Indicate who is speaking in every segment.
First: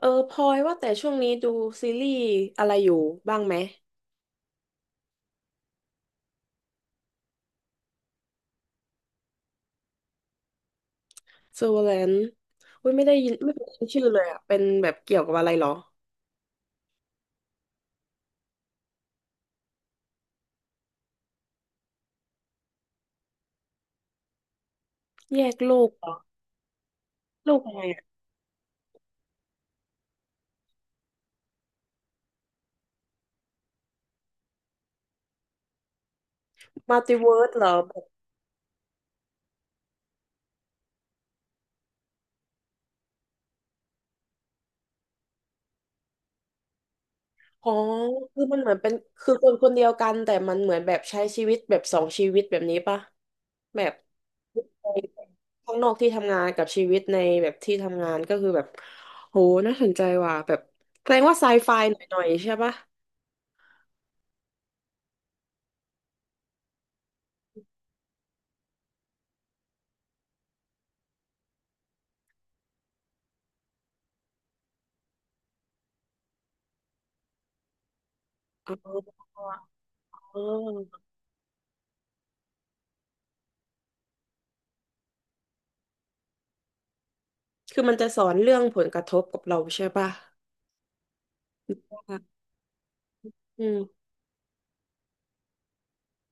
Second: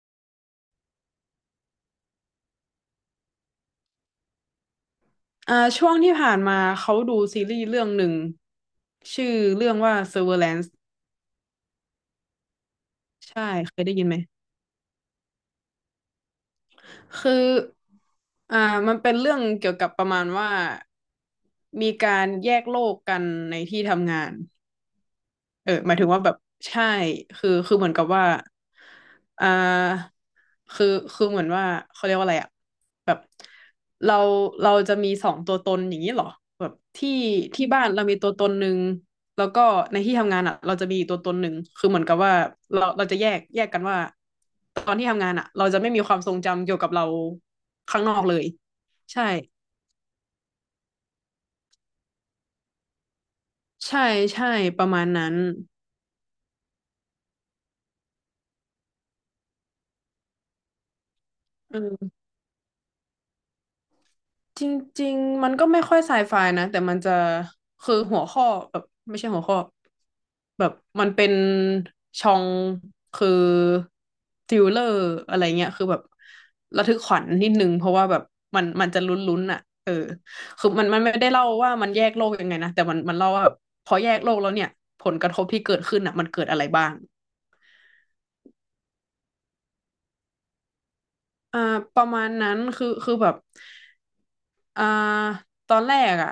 Speaker 1: เออพลอยว่าแต่ช่วงนี้ดูซีรีส์อะไรอยู่บ้างไหม
Speaker 2: ช่วงที่ผ่านมาเขาดูซีรีส์เรื่องหนึ่งชื่อเรื่องว่า Severance
Speaker 1: Servant อุ้ยไม่ได้ยิน
Speaker 2: ใช่
Speaker 1: ไม่เคยได้
Speaker 2: เค
Speaker 1: ยิ
Speaker 2: ย
Speaker 1: น
Speaker 2: ได้
Speaker 1: ชื่
Speaker 2: ยิ
Speaker 1: อ
Speaker 2: นไหม
Speaker 1: เลยอ่ะเป็นแบบเกี่ยวกับอะไรเหรอ
Speaker 2: คืออ่ามันเป็นเรื่องเกี่ยวกับประมาณว่ามีการแยกโลกกันในที่ทำงาน
Speaker 1: แยก
Speaker 2: เอ
Speaker 1: โล
Speaker 2: อห
Speaker 1: ก
Speaker 2: มาย
Speaker 1: เห
Speaker 2: ถึ
Speaker 1: ร
Speaker 2: ง
Speaker 1: อ
Speaker 2: ว่าแบบใช่คื
Speaker 1: โล
Speaker 2: อ
Speaker 1: กอะ
Speaker 2: คือ
Speaker 1: ไร
Speaker 2: เหมือน
Speaker 1: อะ
Speaker 2: กับว่าอ่าคือคือเหมือนว่าเขาเรียกว่าอะไรอะแบบเราเราจะมีสองตัวตนอย่างนี้เหรอแบบ
Speaker 1: มัล
Speaker 2: ที่
Speaker 1: ติเวิร์สเหร
Speaker 2: ที่
Speaker 1: อ
Speaker 2: บ้าน
Speaker 1: แบ
Speaker 2: เรา
Speaker 1: บ
Speaker 2: มีตัวตนหนึ่งแล้วก็ในที่ทำงานอะเราจะมีอีกตัวตนหนึ่งคือเหมือนกับว่าเราจะแยกกันว่าตอนที่ทำงานอะเราจะไม่มีความทรงจำเกี่ยวกับเรา
Speaker 1: อ๋อ
Speaker 2: ข้างนอกเล
Speaker 1: คือ
Speaker 2: ย
Speaker 1: มันเหมือนเป็น
Speaker 2: ใช่
Speaker 1: คือคนคนเดียวกันแต่มันเหมือนแบบใช้ชีวิตแบบสองชีวิตแบบนี้ปะแบบ
Speaker 2: ใช่ใช่ประมาณนั้น
Speaker 1: ข้างนอกที่ทำงานกับชีวิตในแบบที่ทำงานก็คือแบบโหน่าสนใจว่ะแบบแสดงว่าไซไฟหน
Speaker 2: เออ
Speaker 1: ่อยๆใช่ปะ
Speaker 2: จริงๆมันก็ไม่ค่อยไซไฟนะแต่มันจะคือหัวข้อแบบไม่ใช่หัวข้อแบบมันเป็นชองคือทริลเลอร์อะไรเงี้ยคือแบบระทึกขวัญนิดนึงเพราะว่าแบบมันจะลุ้นๆอ่ะเอ
Speaker 1: อ
Speaker 2: อ
Speaker 1: ๋อ
Speaker 2: คือมันไม่ได้เล่าว่ามันแยกโลกยังไงนะแต่มันเล่าว่าแบบพอแยกโลกแล้วเนี่ยผลกระทบที่เกิดขึ้นอ่ะมันเกิดอะไรบ้าง
Speaker 1: คือมันจะสอนเรื่องผลกระทบกับเราใช่ป่ะ
Speaker 2: อ่าประมาณนั้นคือแบบ
Speaker 1: อืม
Speaker 2: อ่าตอนแรกอ่ะ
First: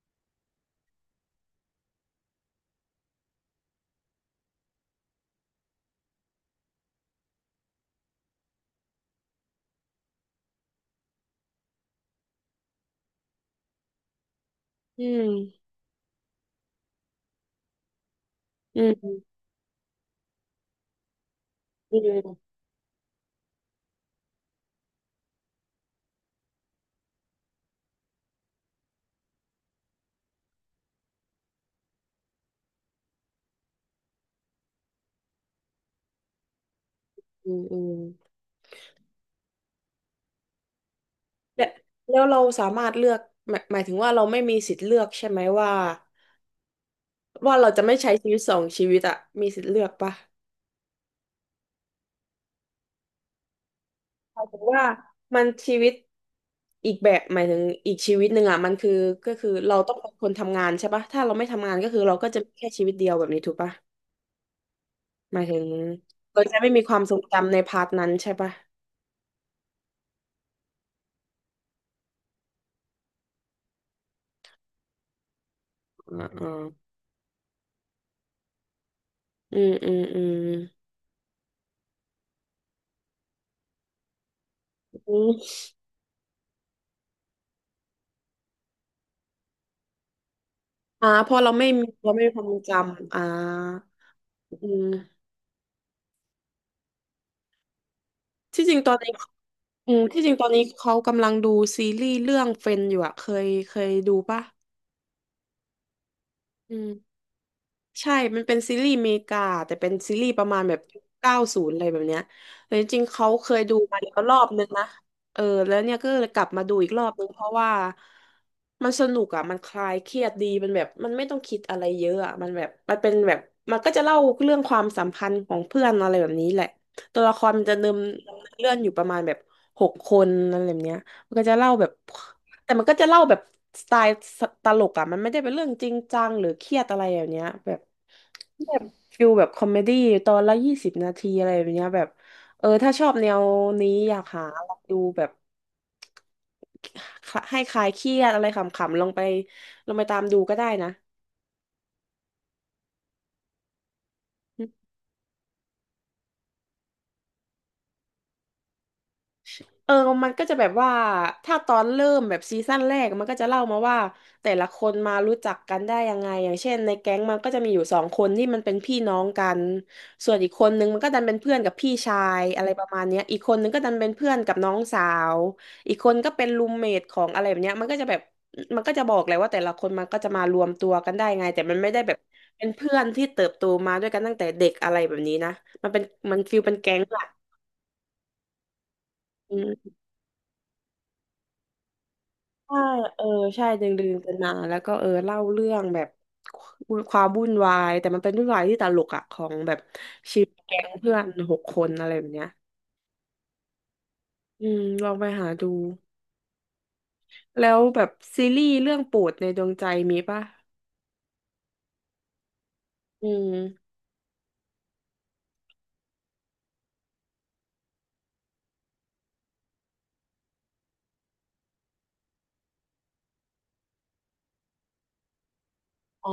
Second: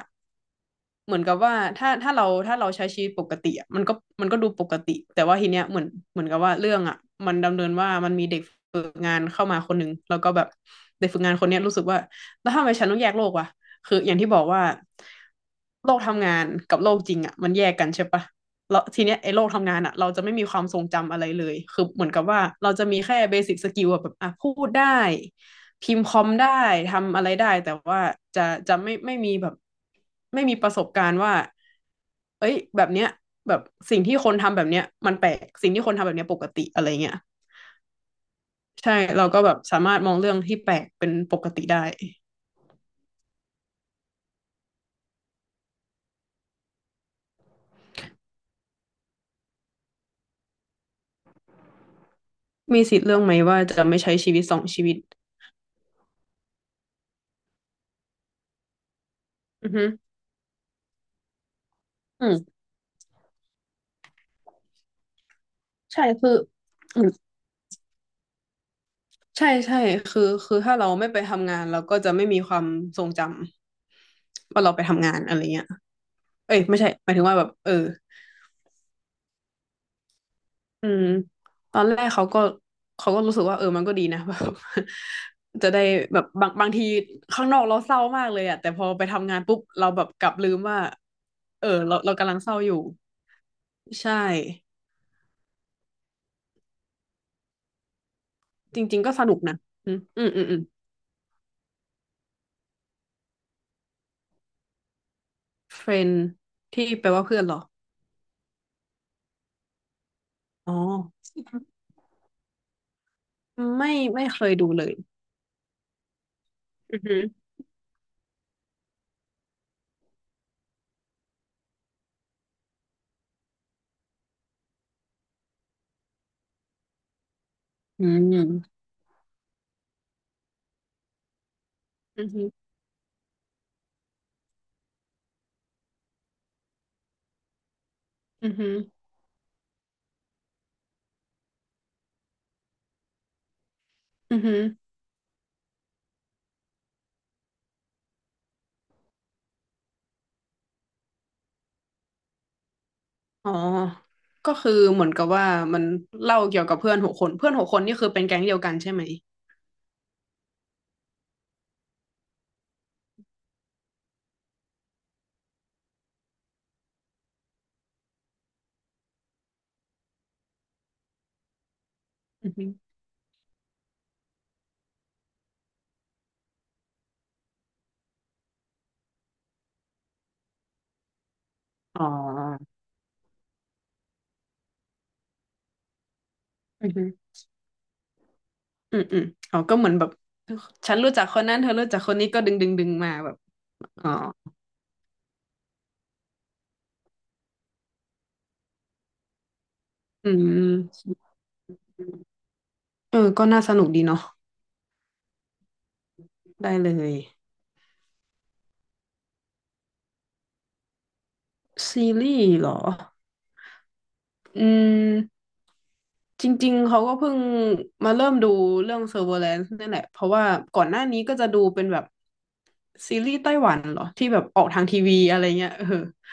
Speaker 2: เหมือนกับว่าถ้าเราใช้ชีวิตปกติอะมันก็ดูปกติแต่ว่าทีเนี้ยเหมือนกับว่าเรื่องอ่ะมันดำเนินว่ามันมีเด็กฝึกงานเข้ามาคนหนึ่งแล้วก็แบบเด็กฝึกงานคนเนี้ยรู้สึกว่าแล้วทำไมฉันต้องแยกโลกวะคืออย่างที่บอกว่า
Speaker 1: อืม
Speaker 2: โลกทำงานกับโลกจริงอ่ะมันแยกกันใช่ปะแล้
Speaker 1: อื
Speaker 2: วที
Speaker 1: ม
Speaker 2: เนี้ยไอ้โลกทำงานอ่ะเราจะไม่มีความทรงจำอะไรเลยคือ
Speaker 1: อื
Speaker 2: เหมือนกับว่า
Speaker 1: ม
Speaker 2: เราจะมีแค่เบสิ c สกิลแบบอ่ะพูดได้ พิมพ์คอมได้ทำอะไรได้แต่ว่าจะจะไม่มีแบบไม่มีประสบการณ์ว่าเอ้ยแบบเนี้ยแบบสิ่งที่คนทำแบบเนี้ยมันแปลกสิ่งที่คนทำแบบเนี้ยปกติอะไรเงี้ย
Speaker 1: อืมอืม
Speaker 2: ใช่เราก็แบบสามารถมองเรื่องที่แปลกเป็นปกติ
Speaker 1: และ
Speaker 2: ได้
Speaker 1: แล้วเราสามารถเลือกหมายถึงว่าเราไม่มีสิทธิ์เลือกใช่ไหมว่า ว่าเราจะไม่ใช้ชีวิตสองชีวิตอะมีสิทธิ์เลือกปะ
Speaker 2: มีสิทธิ์เรื่องไหมว่าจะไม่ใช้ชี
Speaker 1: ห
Speaker 2: วิ
Speaker 1: มา
Speaker 2: ต
Speaker 1: ย
Speaker 2: ส
Speaker 1: ถึ
Speaker 2: อ
Speaker 1: ง
Speaker 2: งชี
Speaker 1: ว่า
Speaker 2: วิต
Speaker 1: มันชีวิตอีกแบบหมายถึงอีกชีวิตหนึ่งอะมันคือก็คือ
Speaker 2: อือ
Speaker 1: เรา
Speaker 2: ฮึ
Speaker 1: ต้องเป็นคนทำงานใช่ปะถ้าเราไม่ทำงานก็คือเรา
Speaker 2: อื
Speaker 1: ก็จะมี
Speaker 2: ม
Speaker 1: แค่ชีวิตเดียวแบบนี้ถูกปะหมายถึง
Speaker 2: ใช่คือ
Speaker 1: เราจะไม่มีควา
Speaker 2: อื
Speaker 1: ม
Speaker 2: ม
Speaker 1: ทรงจำในพาร์ทนั้นใช่ปะ
Speaker 2: ใช่ใช่คือถ้าเราไม่ไปทำงานเราก็จะไม่มีความทรงจำว่าเราไปทำงานอะไรเงี้ย
Speaker 1: อ่าอ่า
Speaker 2: เอ้ยไม่ใช่หมายถึงว่าแบบเออ
Speaker 1: อืมอืมอืม
Speaker 2: อืมตอนแรกเขาก็รู้สึกว่าเออมันก็ดีนะ แบบ
Speaker 1: อืม
Speaker 2: จะได้แบบบางทีข้างนอกเราเศร้ามากเลยอะแต่พอไปทำงานปุ๊บเราแบบกลับลืมว่า
Speaker 1: อ่าพอเรา
Speaker 2: เอ
Speaker 1: ไม่
Speaker 2: อ
Speaker 1: มี
Speaker 2: เรา
Speaker 1: เรา
Speaker 2: เรา
Speaker 1: ไม่มี
Speaker 2: กำลั
Speaker 1: ค
Speaker 2: ง
Speaker 1: วาม
Speaker 2: เศ
Speaker 1: ทร
Speaker 2: ร้า
Speaker 1: ง
Speaker 2: อ
Speaker 1: จ
Speaker 2: ยู่
Speaker 1: ำอ่า
Speaker 2: ใช่
Speaker 1: อืมที่จริ
Speaker 2: จ
Speaker 1: งตอน
Speaker 2: ริงๆ
Speaker 1: นี้
Speaker 2: ก็สนุกนะ
Speaker 1: อื
Speaker 2: อืม
Speaker 1: มที่
Speaker 2: อื
Speaker 1: จ
Speaker 2: ม
Speaker 1: ริง
Speaker 2: อื
Speaker 1: ตอ
Speaker 2: ม
Speaker 1: น
Speaker 2: อื
Speaker 1: นี้
Speaker 2: ม
Speaker 1: เขากำลังดูซีรีส์เรื่องเฟนอยู่อะเคยดูปะ
Speaker 2: เฟรน
Speaker 1: อื
Speaker 2: ที่แปล
Speaker 1: ม
Speaker 2: ว่าเพื่อนเหรอ
Speaker 1: ใช่มันเป็นซีรีส์อเมริกาแต่เป็นซีรีส์ประมาณ
Speaker 2: อ๋
Speaker 1: แบ
Speaker 2: อ
Speaker 1: บ90อะไรแบบเนี้ยแต่จริงๆเขาเคยดู
Speaker 2: ไม่
Speaker 1: มาแล้ว
Speaker 2: ไม่
Speaker 1: รอ
Speaker 2: เค
Speaker 1: บ
Speaker 2: ย
Speaker 1: นึ
Speaker 2: ดู
Speaker 1: ง
Speaker 2: เล
Speaker 1: นะ
Speaker 2: ย
Speaker 1: เออแล้วเนี่ยก็เลยกลับมาดูอีก
Speaker 2: อื
Speaker 1: ร
Speaker 2: อ
Speaker 1: อบ
Speaker 2: หือ
Speaker 1: นึงเพราะว่ามันสนุกอ่ะมันคลายเครียดดีมันแบบมันไม่ต้องคิดอะไรเยอะอ่ะมันแบบมันเป็นแบบมันก็จะเล่าเรื่องความสัมพันธ์ของเพื่อนอะไรแบบนี้แหละตัวละครมันจะเนิม
Speaker 2: อื
Speaker 1: เรื่อ
Speaker 2: ม
Speaker 1: งอยู่ประมาณแบบหกคนอะไรแบบเนี้ยมันก็จะเล่าแบบ
Speaker 2: อือหือ
Speaker 1: แต่มันก็จะเล่าแบบสไตล์ตลกอ่ะมันไม่ได้เป็นเรื่องจริงจังหรือเครียดอะไรอย่างเนี้ยแบบ
Speaker 2: อือหื
Speaker 1: แบ
Speaker 2: อ
Speaker 1: บฟิลแบบคอมเมดี้ตอนละ20 นาทีอะไรแบบเนี้ยแบบเออถ้าชอบแนวนี้อยาก
Speaker 2: อือ
Speaker 1: หา
Speaker 2: หือ
Speaker 1: ลองดูแบบให้คลายเครียดอะไรขำๆลองไปตามดูก็ได้นะ
Speaker 2: อ๋อ ก็คือเหมือนกับว่ามันเล่าเกี่ยวกับเพื่อนหกคน เพื่อนหกคนนี่คือเป็นแก๊งเดียวกันใช่ไหม
Speaker 1: เออมันก็จะแบบว่าถ้าตอนเริ่มแบบซีซั่นแรกมันก็จะเล่ามาว่าแต่ละคนมารู้จักกันได้ยังไง อย่างเช่นในแก๊งมันก็จะมีอยู่สองคนที่มันเป็นพี่น้องกัน ส่วนอีกคนนึงมันก็ดันเป็นเพื่อนกับพี่ชาย
Speaker 2: อือ
Speaker 1: อะ
Speaker 2: ฮึ
Speaker 1: ไรประมาณเนี้ยอีกคนนึงก็ดันเป็นเพื่อนกับน้องสาว อีกคนก็เป็นรูมเมทของอะไรแบบเนี้ยมันก็จะแบบมันก็จะบอกเลยว่าแต่ละคนมันก็จะมารวมตัวกันได้ไงแต่มันไม่ได้
Speaker 2: อ๋
Speaker 1: แบบเป็น
Speaker 2: อ
Speaker 1: เพื่อนที่เติบโตมาด้วยกันตั้งแต่เด็กอะไรแบบนี้นะมันเป็นมันฟีลเป็น
Speaker 2: อื
Speaker 1: แก๊
Speaker 2: อ
Speaker 1: ง
Speaker 2: ฮึ
Speaker 1: อะ
Speaker 2: อืมอืมอ๋อก็เหมือนแบบฉันรู้จักคนนั้นเธอรู้จักคนนี้ก็ดึงดึง
Speaker 1: ใช่
Speaker 2: ดึงมา
Speaker 1: เออ
Speaker 2: แบบ
Speaker 1: ใช่ดึงดึ
Speaker 2: อ๋อ
Speaker 1: งกันมาแล้วก็เออเล่าเรื่องแบบความวุ่นวายแต่มันเป็นวุ่นวายที่ตลกอะของแบบ
Speaker 2: อื
Speaker 1: ชีวิตแก๊งเพื่
Speaker 2: ม
Speaker 1: อนหกคนอะไรแบบเนี้ย
Speaker 2: เออก็น่าสนุกดีเนาะ
Speaker 1: อืมลองไปหาดู
Speaker 2: ได้เลย
Speaker 1: แล้วแบบซีรีส์เรื่องโปรดในดวงใจมีป่ะ
Speaker 2: ซีรีส์เหรอ
Speaker 1: อืม
Speaker 2: อืม จริงๆ เขาก็เพิ่งมาเริ่มดูเรื่อง Severance นี่แหละ เพราะว่าก่อนหน้านี้ก็จะดูเป็นแบบซีรีส์ไต้หวันเหรอที่แบบออกทางทีวีอะไรเงี้ยเออ
Speaker 1: อ๋อ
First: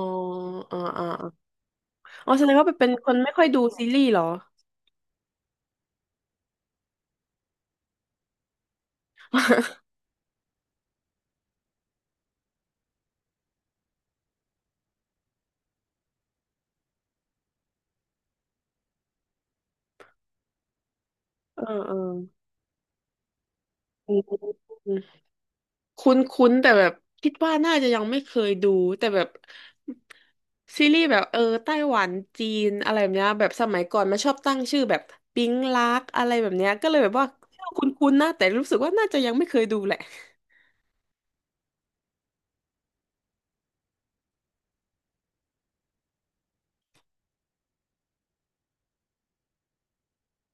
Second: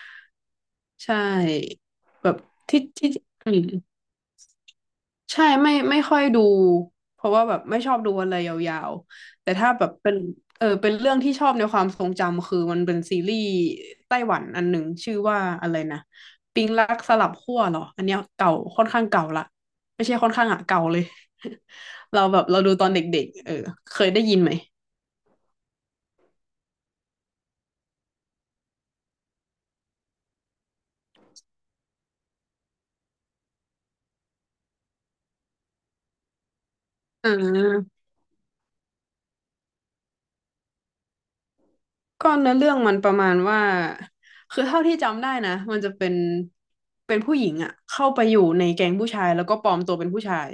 Speaker 1: อ๋ออ๋อ
Speaker 2: ใช
Speaker 1: อ๋อ
Speaker 2: ่แบ
Speaker 1: อ๋อ
Speaker 2: บ
Speaker 1: แสดงว่า
Speaker 2: ที่
Speaker 1: เป็นค
Speaker 2: ที่
Speaker 1: นไม่ค่อย
Speaker 2: อื
Speaker 1: ดู
Speaker 2: ม
Speaker 1: ซีรีส์เหรอ
Speaker 2: ใช่ไม่ค่อยดูเพราะว่าแบบไม่ชอบดูอะไรยาวๆแต่ถ้าแบบเป็นเออเป็นเรื่องที่ชอบในความทรงจำคือมันเป็นซีรีส์ไต้หวันอันหนึ่งชื่อว่าอะไรนะปิงรักสลับขั้วเหรออันเนี้ยเก่าค่อนข้างเก่าละไม่ใช่ค่อนข้างอะเก่าเลย
Speaker 1: เออเออ
Speaker 2: เราแบบเราดูตอนเด็กๆเออเคย
Speaker 1: อื
Speaker 2: ได้ยินไหม
Speaker 1: ม คุ้นๆแต่แบบคิดว่าน่าจะยังไม่เคยดูแต่แบบซีรีส์แบบเออไต้หวันจีนอะไรแบบเนี้ยแบบสมัยก่อนมันชอบตั้งชื่อแบบปิ๊งลักอะไรแบบเนี้ยก็เลยแบบว่า
Speaker 2: อ่
Speaker 1: ชื่อค
Speaker 2: า
Speaker 1: ุ้นๆนะแต่รู้สึกว่าน่าจะยังไม่เคยดูแหละ
Speaker 2: ก็เนื้อเรื่องมันประมาณว่าคือเท่าที่จำได้นะมันจะเป็นผู้หญิงอะเข้าไปอยู่ในแก๊งผู้ชายแล้วก็ปลอมตัวเป็นผู้ชาย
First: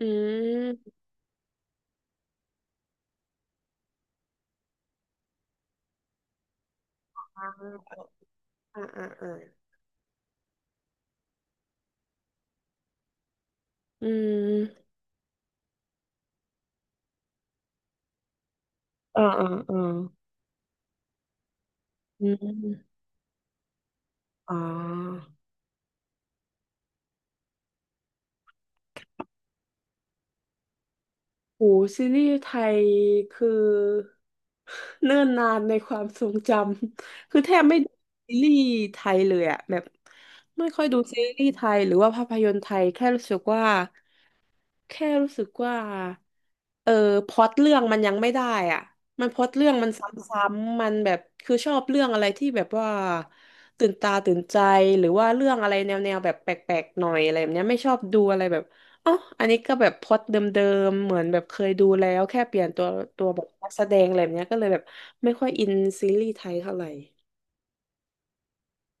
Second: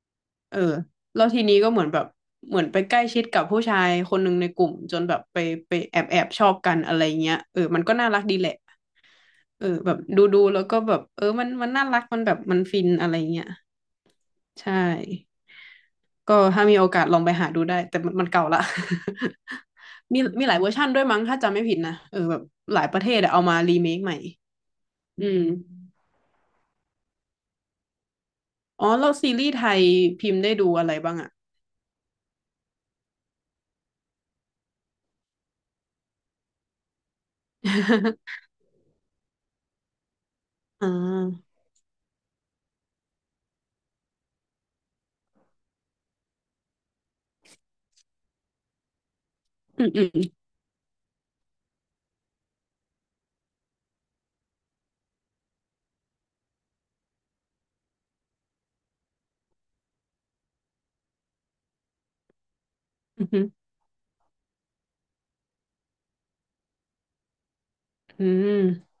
Speaker 1: อื
Speaker 2: เออ
Speaker 1: ม
Speaker 2: แล้วทีนี้ก็เหมือนแบบเหมือนไปใกล้ชิดกับผู้ชายคนหนึ่งในกลุ่มจนแบบไปแอบชอบกันอะไรเงี้ย
Speaker 1: อ่
Speaker 2: เออมันก็น่า
Speaker 1: า
Speaker 2: รักดีแหละ
Speaker 1: อ่าอ่าอ่า
Speaker 2: เออแบบดูแล้วก็แบบเออมันน่ารักมันแบบมันฟินอะไรเงี้ย
Speaker 1: อื
Speaker 2: ใช่
Speaker 1: ม
Speaker 2: ก็ถ้ามีโอกาสลองไปหาดูได้แต่มันเก่าละ
Speaker 1: อ่าอ่าอ่า
Speaker 2: มีหลายเวอร์ชั่นด้วยมั้งถ้าจำไม่ผิดนะเอ
Speaker 1: อื
Speaker 2: อแบบหลาย
Speaker 1: ม
Speaker 2: ประเทศอะเอามารีเมคใหม่
Speaker 1: อ๋อ
Speaker 2: อืมอ๋อแล้วซีรีส์ไทยพิมพ์ได้ดูอะไรบ้างอะ
Speaker 1: โอ้ซีรีส์ไทยคือเนิ่นนานในความทรงจำ คือแทบไม่ดูซี รีส์ไทยเลยอะแบบไม่ค่อ
Speaker 2: อ่
Speaker 1: ยดูซีรีส์
Speaker 2: า
Speaker 1: ไทยหรือว่าภาพยนตร์ไทยแค่รู้สึกว่าแค่รู้สึกว่า เออพล็อตเรื่องมันยังไม่ได้อ่ะมันพล็อตเรื่อง
Speaker 2: อื
Speaker 1: มั
Speaker 2: ม
Speaker 1: น
Speaker 2: อื
Speaker 1: ซ
Speaker 2: ม
Speaker 1: ้ำๆมันแบบคือชอบเรื่องอะไรที่แบบว่าตื่นตาตื่นใจหรือว่าเรื่องอะไรแนวๆแบบแปลกๆหน่อยอะไรแบบเนี้ยไม่ชอบดูอะไรแบบอ๋ออันนี้ก็แบบพล็อตเดิมๆเหมือนแบบเคยดูแล้วแค่เปลี่ยนตัวตั
Speaker 2: อื
Speaker 1: วแบบ
Speaker 2: ม
Speaker 1: นักแสดงอะไรแบบเนี้ยก็เลยแบบไม่ค่อยอินซีรีส์ไทยเท่าไหร่
Speaker 2: อืม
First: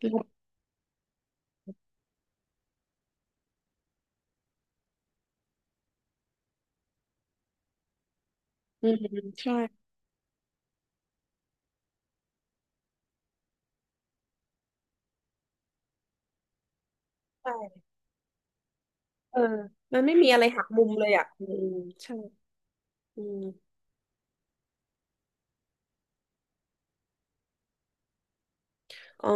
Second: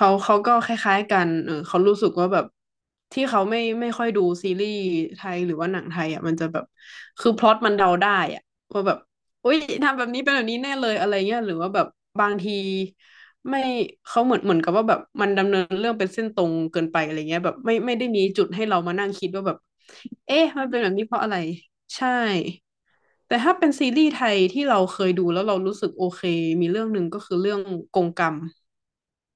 Speaker 1: แล้
Speaker 2: าเขา
Speaker 1: ว
Speaker 2: ก็คล้ายๆกันเออเขารู้สึกว่าแบบที่เขาไม่ค่อยดูซีรีส์ไทยหรือว่าหนังไทยอ่ะมันจะแบบคือพล็อตมันเดาได้อ่ะว่า
Speaker 1: อื
Speaker 2: แบ
Speaker 1: ม
Speaker 2: บอุ้
Speaker 1: ใช่
Speaker 2: ยทำแบบนี้เป็นแบบนี้แน่เลยอะไรเงี้ยหรือว่าแบบบางทีไม่เขาเหมือนกับว่าแบบมันดำเนินเรื่องเป็นเส้นตรงเกินไปอะไรเงี้ยแบ
Speaker 1: ใช่
Speaker 2: บไม่ได้มีจุดให้เรามานั่งคิด
Speaker 1: เออ
Speaker 2: ว่าแบบ
Speaker 1: มันไม่มีอะไร
Speaker 2: เอ๊ะ
Speaker 1: หั
Speaker 2: มั
Speaker 1: ก
Speaker 2: นเป็น
Speaker 1: มุ
Speaker 2: แบ
Speaker 1: ม
Speaker 2: บ
Speaker 1: เล
Speaker 2: นี้
Speaker 1: ย
Speaker 2: เพราะ
Speaker 1: อ่ะ
Speaker 2: อะไร
Speaker 1: อืม
Speaker 2: ใช่
Speaker 1: ใช่อื
Speaker 2: แต่
Speaker 1: ม
Speaker 2: ถ้าเป็นซีรีส์ไทยที่เราเคยดูแล้วเรารู้สึกโอเคมีเรื่องหนึ่งก็คือเรื่องกงกรรม
Speaker 1: อ๋อ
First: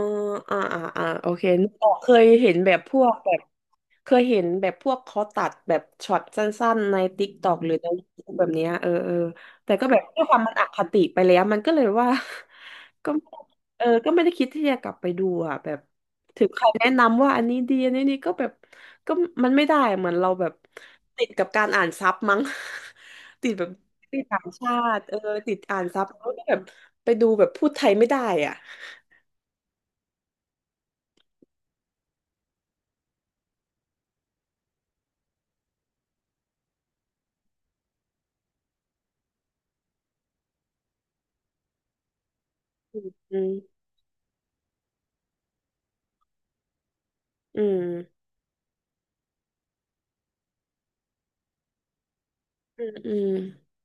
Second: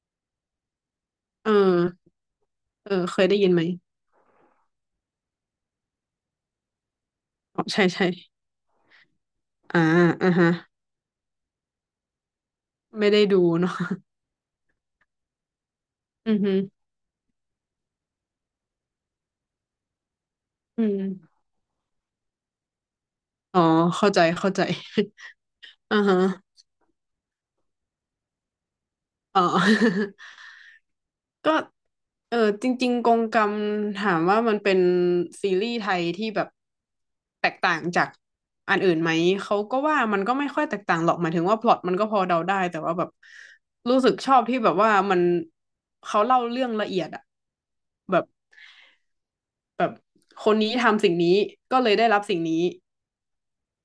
Speaker 1: อ่าอ่าอ่าโอเค
Speaker 2: เออ
Speaker 1: นึกออกเคยเห็นแบบ
Speaker 2: เอ
Speaker 1: พ
Speaker 2: อ
Speaker 1: วก
Speaker 2: เคย
Speaker 1: แบ
Speaker 2: ได้
Speaker 1: บ
Speaker 2: ยินไหม
Speaker 1: เคยเห็นแบบพวกเขาตัดแบบช็อตสั้นๆในติ๊กตอก
Speaker 2: อ๋อ
Speaker 1: หรือ
Speaker 2: ใช่
Speaker 1: ใน
Speaker 2: ใช่
Speaker 1: YouTube แบบเนี้ยเออเออแต่
Speaker 2: อ่า
Speaker 1: ก็แบบด้วย
Speaker 2: อ่า
Speaker 1: ความ
Speaker 2: ฮะ
Speaker 1: มันอคติไปแล้วมันก็เลยว่า
Speaker 2: ไม่
Speaker 1: ก็
Speaker 2: ได้ดูเนาะ
Speaker 1: เออก็ไม่ได้คิดที่จะกลับไปดูอ่ะแบบ
Speaker 2: อือ
Speaker 1: ถึง
Speaker 2: ฮึ
Speaker 1: ใครแนะนำว่าอันนี้ดีอันนี้นี่ก็แบบก็มันไม่ได้เหมือนเราแบบ
Speaker 2: อืม
Speaker 1: ติดกับการอ่านซับมั้ง ติด
Speaker 2: อ๋อ
Speaker 1: แบบ
Speaker 2: เข้า
Speaker 1: ติ
Speaker 2: ใจ
Speaker 1: ดต่าง
Speaker 2: เข้าใจ
Speaker 1: ชาติ เออติดอ่าน
Speaker 2: อ่า
Speaker 1: ซับ
Speaker 2: ฮะ
Speaker 1: แล้วก็แบบไปดูแบบพูดไทยไม่ได้อ่ะ
Speaker 2: อ๋อ ก็เออจริงๆกงกรรมถามว่ามันเป็นซีรีส์ไทยที่แบบแตกต่างจากอันอื่นไหมเขาก็ว่ามันก็ไม่ค่อยแตกต่างหรอกหมายถึงว่าพล็อตมันก็พอเดาได้แต่ว่าแบบ
Speaker 1: อืม
Speaker 2: รู้สึกชอบที่แบบว่ามันเขาเล่าเรื่องละเอียดอะ
Speaker 1: อื
Speaker 2: แบ
Speaker 1: ม
Speaker 2: บแบบคนนี้ทำสิ่งนี้ก็เลยได้รับสิ่งนี้
Speaker 1: อืมอืม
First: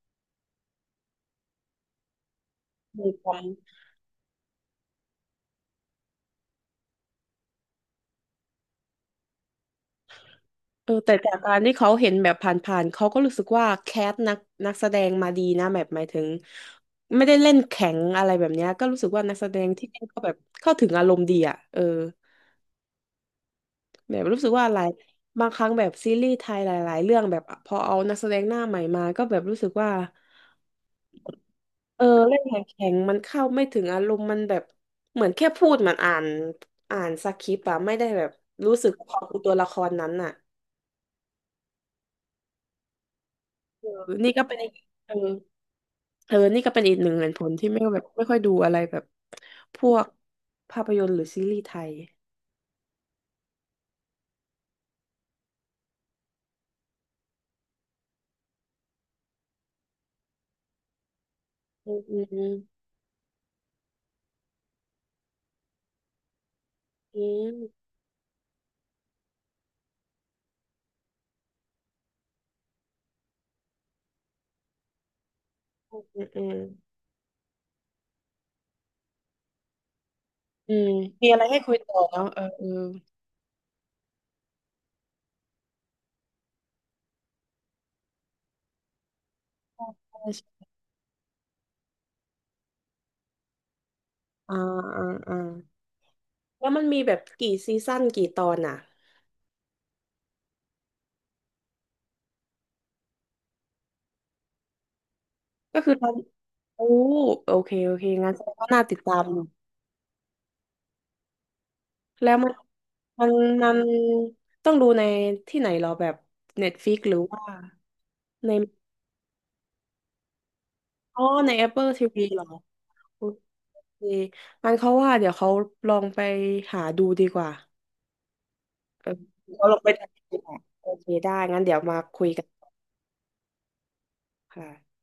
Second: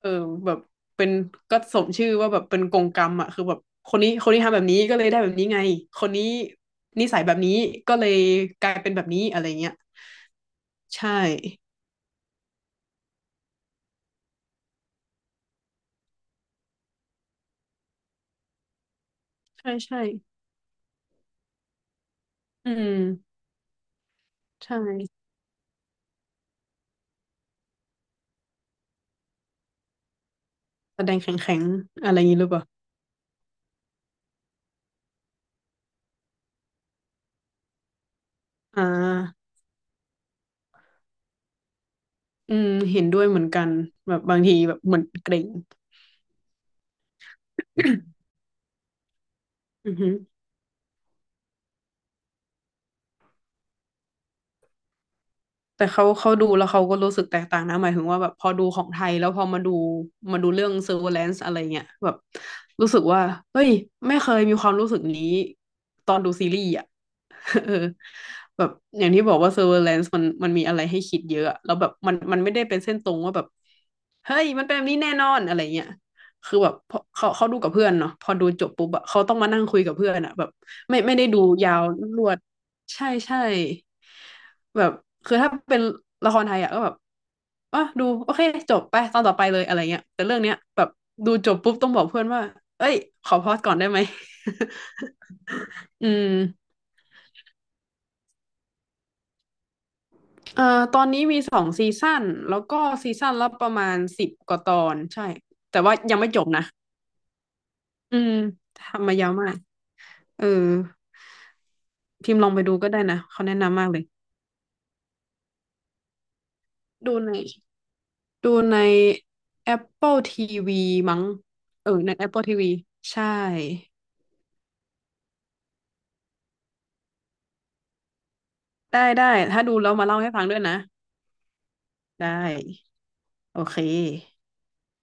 Speaker 2: เออแบบเป็นก็สมชื่อว่าแบบเป็นกงกร
Speaker 1: มี
Speaker 2: รม
Speaker 1: ค
Speaker 2: อ่ะ
Speaker 1: วา
Speaker 2: คือ
Speaker 1: ม
Speaker 2: แบบคนนี้ทำแบบนี้ก็เลยได้แบบนี้ไงคนนี้นิสัยแบบนี้ก็เลยกลายเป็นแบบนี้อะไรเงี้ย
Speaker 1: เออ
Speaker 2: ใช่
Speaker 1: แต่จากการที่เขาเห็นแบบผ่านๆเขาก็รู้สึกว่าแคสนักนักแสดงมาดีนะแบบหมายถึงไม่ได้เล่นแข็งอะไรแบบเนี้ยก็รู้สึกว่านักแสดง
Speaker 2: ใช่
Speaker 1: ที่
Speaker 2: ใช่
Speaker 1: เล่นก็แบบเข้าถึงอารมณ์ดีอ่ะเออ
Speaker 2: อืม
Speaker 1: แบบรู้สึกว่าห
Speaker 2: ใช่
Speaker 1: ลายบางครั้งแบบซีรีส์ไทยหลายๆเรื่องแบบพอเอานักแสดงหน้าใหม่มาก็แบบรู้สึกว่า
Speaker 2: แสดงแข็งแข็ง
Speaker 1: เออ
Speaker 2: อะไรอย่าง
Speaker 1: เล่
Speaker 2: นี้
Speaker 1: น
Speaker 2: หรือ
Speaker 1: แข
Speaker 2: เปล่า
Speaker 1: ็งๆมันเข้าไม่ถึงอารมณ์มันแบบเหมือนแค่พูดเหมือนอ่านสคริปต์อะไม่ได้แบบรู้
Speaker 2: อ่
Speaker 1: สึกขอบคุณ
Speaker 2: า
Speaker 1: ตัวละครนั้นอะ
Speaker 2: อืมเห็นด้วยเหมือนกัน
Speaker 1: เออ
Speaker 2: แบบ
Speaker 1: นี่
Speaker 2: บาง
Speaker 1: ก็
Speaker 2: ที
Speaker 1: เป็นอีก
Speaker 2: แบบเหมือน
Speaker 1: เออ
Speaker 2: เกรง
Speaker 1: เออนี่ก็เป็นอีกหนึ่งเหตุผลที่ไม่แบบไม่ค่อยดูอะไรแบบพ
Speaker 2: อื
Speaker 1: ว
Speaker 2: อ
Speaker 1: ก
Speaker 2: ฮึ
Speaker 1: ภาพยนตร์หรือซีรีส์ไทย
Speaker 2: แต่เขาดูแล้วเขาก็รู้สึกแตกต่างนะหมายถึงว่าแบบพอดูของไทยแล้วพอมาดูมาดูเรื่อง Surveillance อะไรเงี้ย
Speaker 1: อืม
Speaker 2: แบ
Speaker 1: อื
Speaker 2: บ
Speaker 1: ม
Speaker 2: รู้สึกว่าเฮ้ยไม่เคยมีความรู้สึกนี้ตอนดูซีรีส์อ่ะ
Speaker 1: อืม
Speaker 2: เออแบบอย่างที่บอกว่า Surveillance มันมีอะไรให้คิดเยอะอะแล้วแบบมันไม่ได้เป็นเส้นตรงว่าแบบเฮ้ยมันเป็นแบบนี้แน่นอนอะไรเงี้ย
Speaker 1: อืมอืม
Speaker 2: คือแบบพอเขาดูกับเพื่อนเนาะพอดูจบปุ๊บอะเขาต้องมานั่งคุยกับเพื่อนอะแบบ
Speaker 1: อืม
Speaker 2: ไม่ได้
Speaker 1: มีอะ
Speaker 2: ดู
Speaker 1: ไรให้คุ
Speaker 2: ยา
Speaker 1: ย
Speaker 2: ว
Speaker 1: ต่อ
Speaker 2: ร
Speaker 1: เนาะ
Speaker 2: ว
Speaker 1: เอ
Speaker 2: ด
Speaker 1: อเออ
Speaker 2: ใช่ใช่แบบคือถ้าเป็นละครไทยอ่ะก็แบบอ่ะดูโอเคจบไปตอนต่อไปเลยอะไรเงี้ย
Speaker 1: ใช่
Speaker 2: แต่เรื่องเนี้ย
Speaker 1: ใช่
Speaker 2: แบบดูจบปุ๊บต้องบอกเพื่อนว่าเอ้ยขอพอสก่อนได้ไหม
Speaker 1: อ่าอ่าอ่า
Speaker 2: อืม
Speaker 1: แล้วมันมีแบบกี่ซีซั่นกี่ตอนอ่ะ
Speaker 2: ตอนนี้มี2 ซีซั่นแล้วก็ซีซั่นละประมาณ10 กว่าตอนใช่
Speaker 1: ก็
Speaker 2: แต่
Speaker 1: คื
Speaker 2: ว่า
Speaker 1: อตอน
Speaker 2: ยังไม่จบนะ
Speaker 1: โอ้โอเค โอเค
Speaker 2: อื
Speaker 1: งั้
Speaker 2: ม
Speaker 1: นก็น่าติด
Speaker 2: ทำ
Speaker 1: ตา
Speaker 2: มา
Speaker 1: ม
Speaker 2: ยาว
Speaker 1: อยู่
Speaker 2: มากเออ
Speaker 1: แล้
Speaker 2: พิ
Speaker 1: ว
Speaker 2: มพ์ล
Speaker 1: มั
Speaker 2: อ
Speaker 1: น
Speaker 2: งไปดูก็ได้นะ
Speaker 1: มัน
Speaker 2: เขาแนะ
Speaker 1: มัน
Speaker 2: นำมากเลย
Speaker 1: ต้องดูในที่ไหนเหรอแบบ Netflix ห
Speaker 2: ดู
Speaker 1: รือ
Speaker 2: ใน
Speaker 1: ว่าใน
Speaker 2: ดูใน Apple TV มั้
Speaker 1: อ๋อ
Speaker 2: ง
Speaker 1: ใน
Speaker 2: เอ
Speaker 1: Apple
Speaker 2: อใน
Speaker 1: TV เหรอ
Speaker 2: Apple TV ใช่
Speaker 1: ดีงั้นเขาว่าเดี๋ยวเขาลองไปหาดูดีกว่า
Speaker 2: ได้
Speaker 1: เออ
Speaker 2: ได้ ถ้า
Speaker 1: เขาล
Speaker 2: ดู
Speaker 1: องไป
Speaker 2: แล้วมา
Speaker 1: ทำ
Speaker 2: เล่า
Speaker 1: ดี
Speaker 2: ให้
Speaker 1: ก
Speaker 2: ฟังด้
Speaker 1: ว่า
Speaker 2: วยนะ
Speaker 1: โอเคได้งั้นเดี๋ยวมาคุ
Speaker 2: ได้
Speaker 1: ยกัน
Speaker 2: โอเค
Speaker 1: ค่ะ